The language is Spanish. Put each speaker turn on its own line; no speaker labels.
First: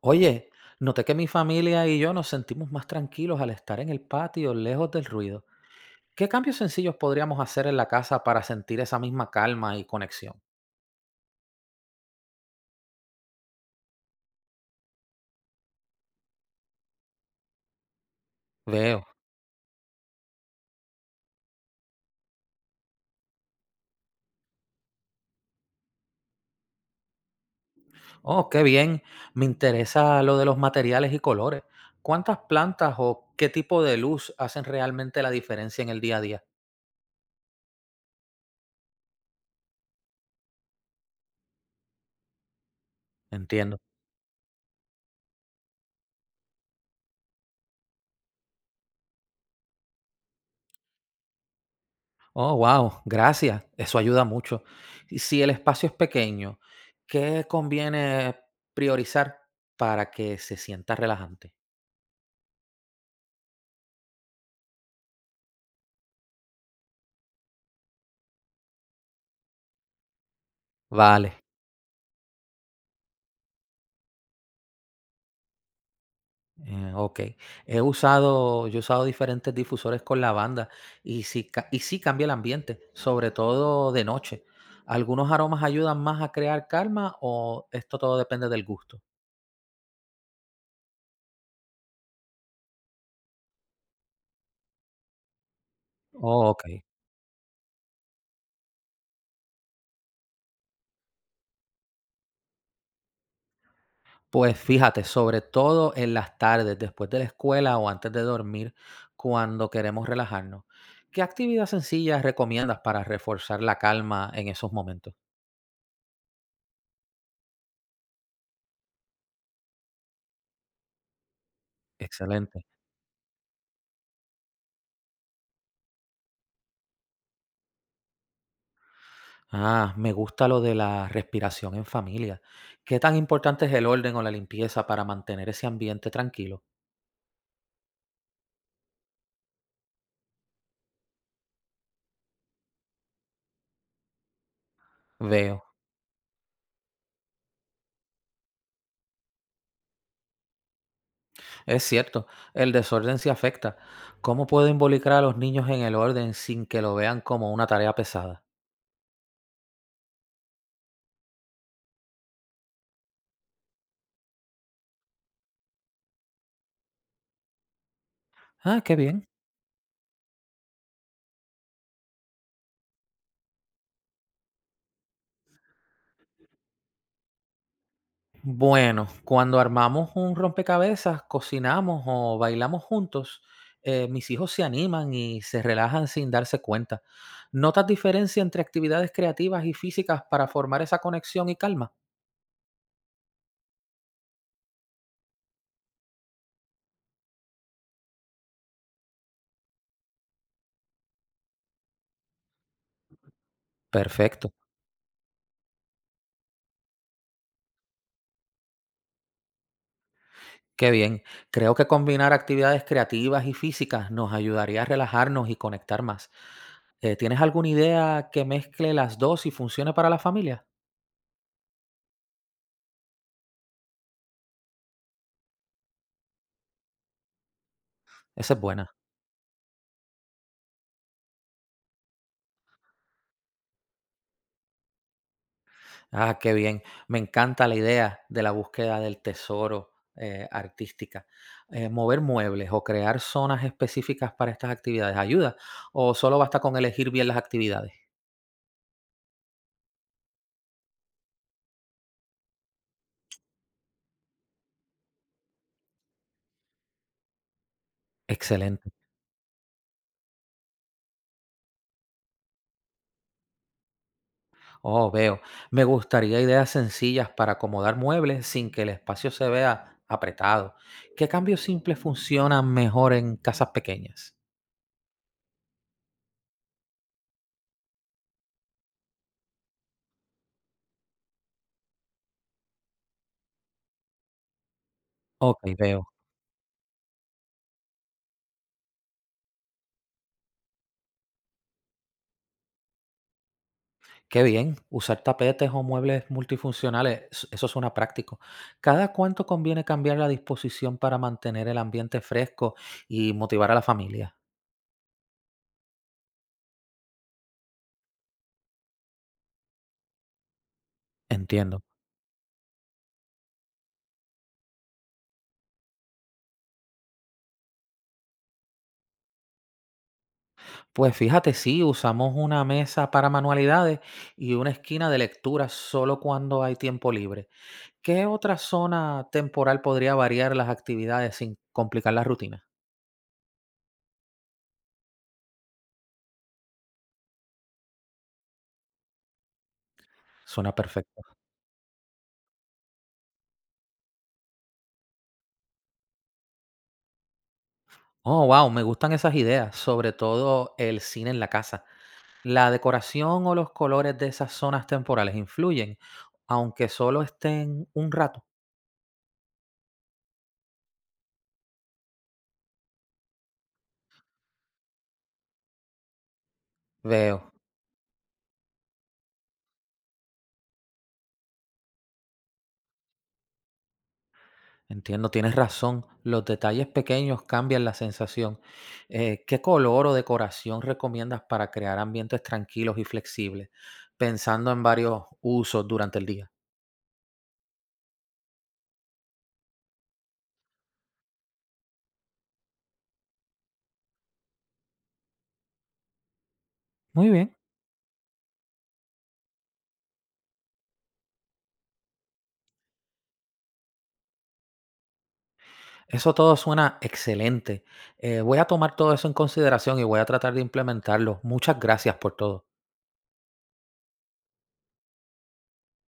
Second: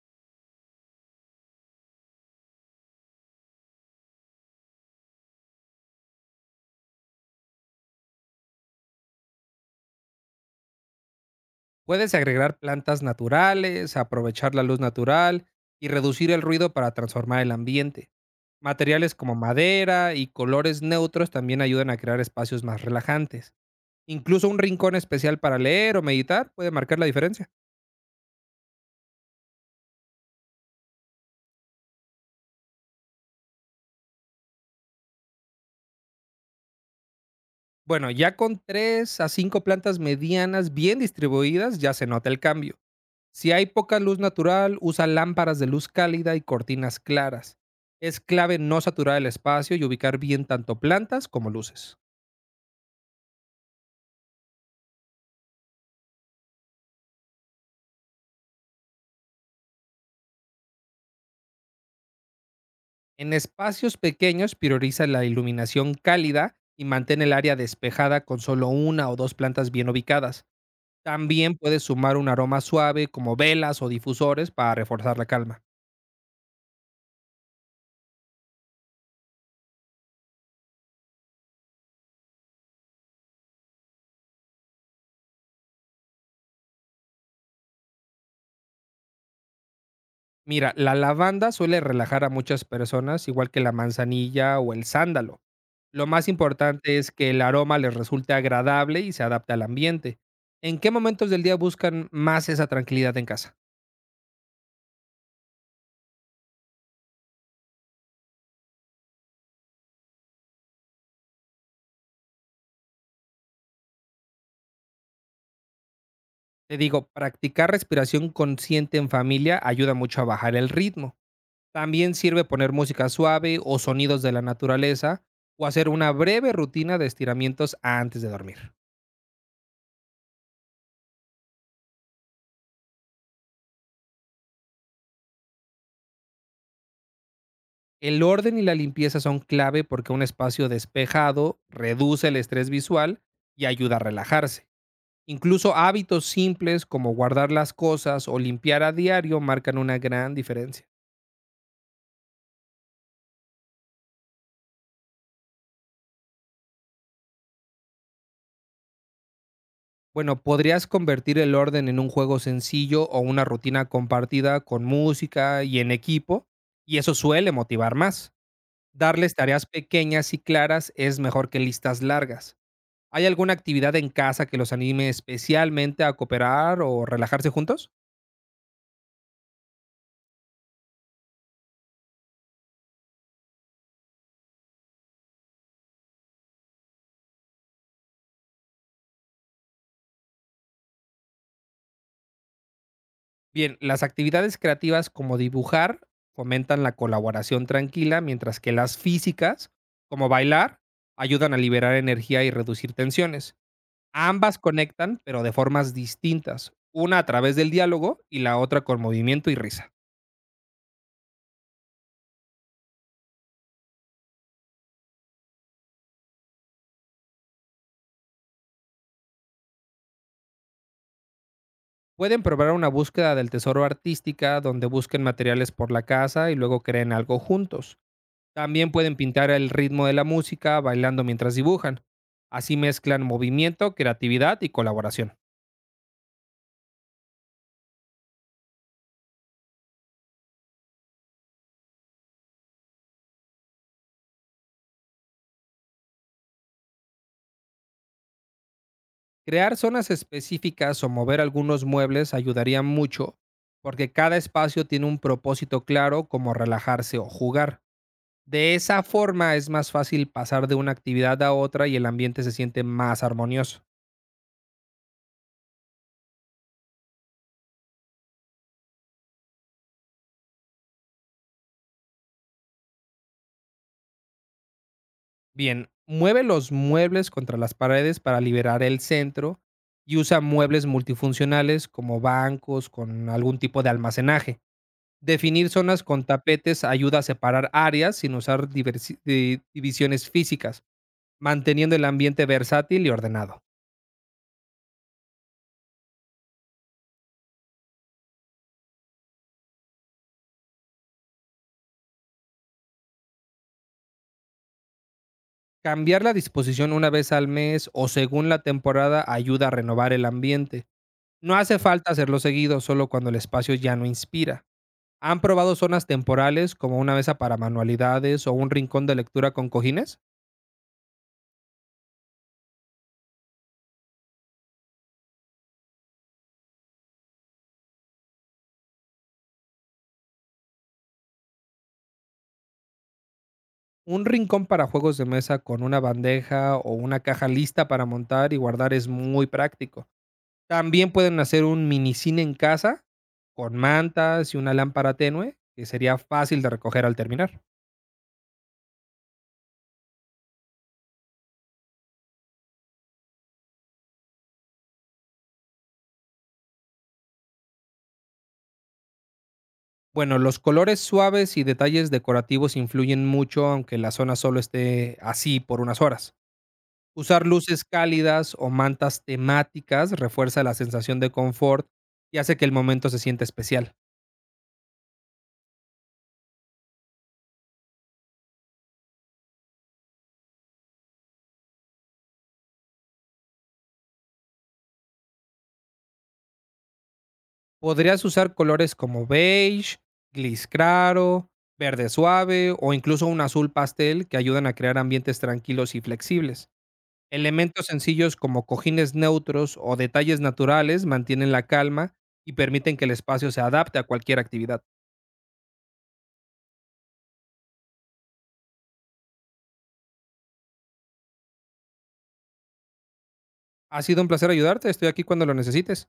Oye, noté que mi familia y yo nos sentimos más tranquilos al estar en el patio, lejos del ruido. ¿Qué cambios sencillos podríamos hacer en la casa para sentir esa misma calma y conexión?
Puedes agregar plantas naturales, aprovechar la luz natural y reducir el ruido para transformar el ambiente.
Veo.
Materiales como madera y colores neutros también ayudan a crear espacios más relajantes. Incluso un rincón especial para leer o meditar puede marcar la diferencia.
Oh, qué bien. Me interesa lo de los materiales y colores. ¿Cuántas plantas o qué tipo de luz hacen realmente la diferencia en el día a día?
Bueno, ya con 3 a 5 plantas medianas bien distribuidas ya se nota el cambio. Si hay
Entiendo.
poca luz natural, usa lámparas de luz cálida y cortinas claras. Es clave no saturar el espacio y ubicar bien tanto plantas como luces.
Oh, wow. Gracias. Eso ayuda mucho. Y si el espacio es pequeño, ¿qué conviene priorizar para que se sienta relajante?
En espacios pequeños prioriza la iluminación cálida y mantén el área despejada con solo una o dos plantas bien ubicadas.
Vale.
También puedes sumar un aroma suave como velas o difusores para reforzar la calma.
Ok. Yo he usado diferentes difusores con lavanda y sí, y sí cambia el ambiente, sobre todo de noche. ¿Algunos aromas ayudan más a crear calma o esto todo depende del gusto?
Mira, la lavanda suele relajar a muchas personas, igual que la manzanilla o el sándalo. Lo más
Oh, ok.
importante es que el aroma les resulte agradable y se adapte al ambiente. ¿En qué momentos del día buscan más esa tranquilidad en casa?
Pues fíjate, sobre todo en las tardes, después de la escuela o antes de dormir, cuando queremos relajarnos. ¿Qué actividad sencilla recomiendas para reforzar la calma en esos momentos?
Te digo, practicar respiración consciente en familia ayuda mucho a bajar el ritmo. También sirve
Excelente.
poner música suave o sonidos de la naturaleza, o hacer una breve rutina de estiramientos antes de dormir.
Ah, me gusta lo de la respiración en familia. ¿Qué tan importante es el orden o la limpieza para mantener ese ambiente tranquilo?
El orden y la limpieza son clave porque un espacio despejado reduce el estrés visual y ayuda a relajarse.
Veo,
Incluso hábitos simples como guardar las cosas o limpiar a diario marcan una gran diferencia.
es cierto, el desorden sí afecta. ¿Cómo puedo involucrar a los niños en el orden sin que lo vean como una tarea pesada?
Bueno, podrías convertir el orden en un juego sencillo o una rutina compartida con música y en equipo, y eso suele motivar más.
Ah, qué bien.
Darles tareas pequeñas y claras es mejor que listas largas. ¿Hay alguna actividad en casa que los anime especialmente a cooperar o relajarse juntos?
Bueno, cuando armamos un rompecabezas, cocinamos o bailamos juntos, mis hijos se animan y se relajan sin darse cuenta. ¿Notas diferencia entre actividades creativas y físicas para formar esa conexión y calma?
Bien, las actividades creativas, como dibujar, fomentan la colaboración tranquila, mientras que las físicas, como bailar, ayudan a liberar energía y reducir tensiones.
Perfecto,
Ambas conectan, pero de formas distintas, una a través del diálogo y la otra con movimiento y risa.
qué bien. Creo que combinar actividades creativas y físicas nos ayudaría a relajarnos y conectar más. ¿Tienes alguna idea que mezcle las dos y funcione para la familia?
Pueden probar una búsqueda del tesoro artística donde busquen materiales por la casa y luego creen algo juntos.
Esa es buena.
También pueden pintar el ritmo de la música bailando mientras dibujan. Así mezclan movimiento, creatividad y colaboración.
Ah, qué bien. Me encanta la idea de la búsqueda del tesoro artística. ¿Mover muebles o crear zonas específicas para estas actividades ayuda o solo basta con elegir bien las actividades?
Crear zonas específicas o mover algunos muebles ayudaría mucho porque cada espacio tiene un propósito claro, como relajarse o jugar. De
Excelente.
esa forma es más fácil pasar de una actividad a otra y el ambiente se siente más armonioso.
Oh, veo. Me gustaría ideas sencillas para acomodar muebles sin que el espacio se vea apretado. ¿Qué cambios simples funcionan mejor en casas pequeñas?
Bien, mueve los muebles contra las paredes para liberar el centro y usa muebles multifuncionales como bancos con algún tipo de almacenaje.
Ok,
Definir zonas
veo.
con tapetes ayuda a separar áreas sin usar divisiones físicas, manteniendo el ambiente versátil y ordenado.
Qué bien. Usar tapetes o muebles multifuncionales, eso suena práctico. ¿Cada cuánto conviene cambiar la disposición para mantener el ambiente fresco y motivar a la familia?
Cambiar la disposición una vez al mes o según la temporada ayuda a renovar el ambiente. No hace
Entiendo.
falta hacerlo seguido, solo cuando el espacio ya no inspira. ¿Han probado zonas temporales como una mesa para manualidades o un rincón de lectura con cojines?
Pues fíjate, sí, usamos una mesa para manualidades y una esquina de lectura solo cuando hay tiempo libre. ¿Qué otra zona temporal podría variar las actividades sin complicar la rutina?
Un rincón para juegos de mesa con una bandeja o una caja lista para montar y guardar es muy práctico.
Suena
También
perfecto.
pueden hacer un mini cine en casa con mantas y una lámpara tenue que sería fácil de recoger al terminar.
Oh, wow, me gustan esas ideas, sobre todo el cine en la casa. ¿La decoración o los colores de esas zonas temporales influyen, aunque solo estén un rato?
Bueno, los colores suaves y detalles decorativos influyen mucho aunque la zona solo esté así por unas horas.
Veo,
Usar luces cálidas o mantas temáticas refuerza la sensación de confort y hace que el momento se sienta especial.
entiendo, tienes razón. Los detalles pequeños cambian la sensación. ¿Qué color o decoración recomiendas para crear ambientes tranquilos y flexibles, pensando en varios usos durante el día?
Podrías usar colores como beige, gris claro, verde suave o incluso un azul pastel que ayudan a crear ambientes tranquilos y flexibles.
Muy bien.
Elementos sencillos como cojines neutros o detalles naturales mantienen la calma y permiten que el espacio se adapte a cualquier actividad.
Eso todo suena excelente. Voy a tomar todo eso en consideración y voy a tratar de implementarlo. Muchas gracias por todo.
Ha sido un placer ayudarte, estoy aquí cuando lo necesites.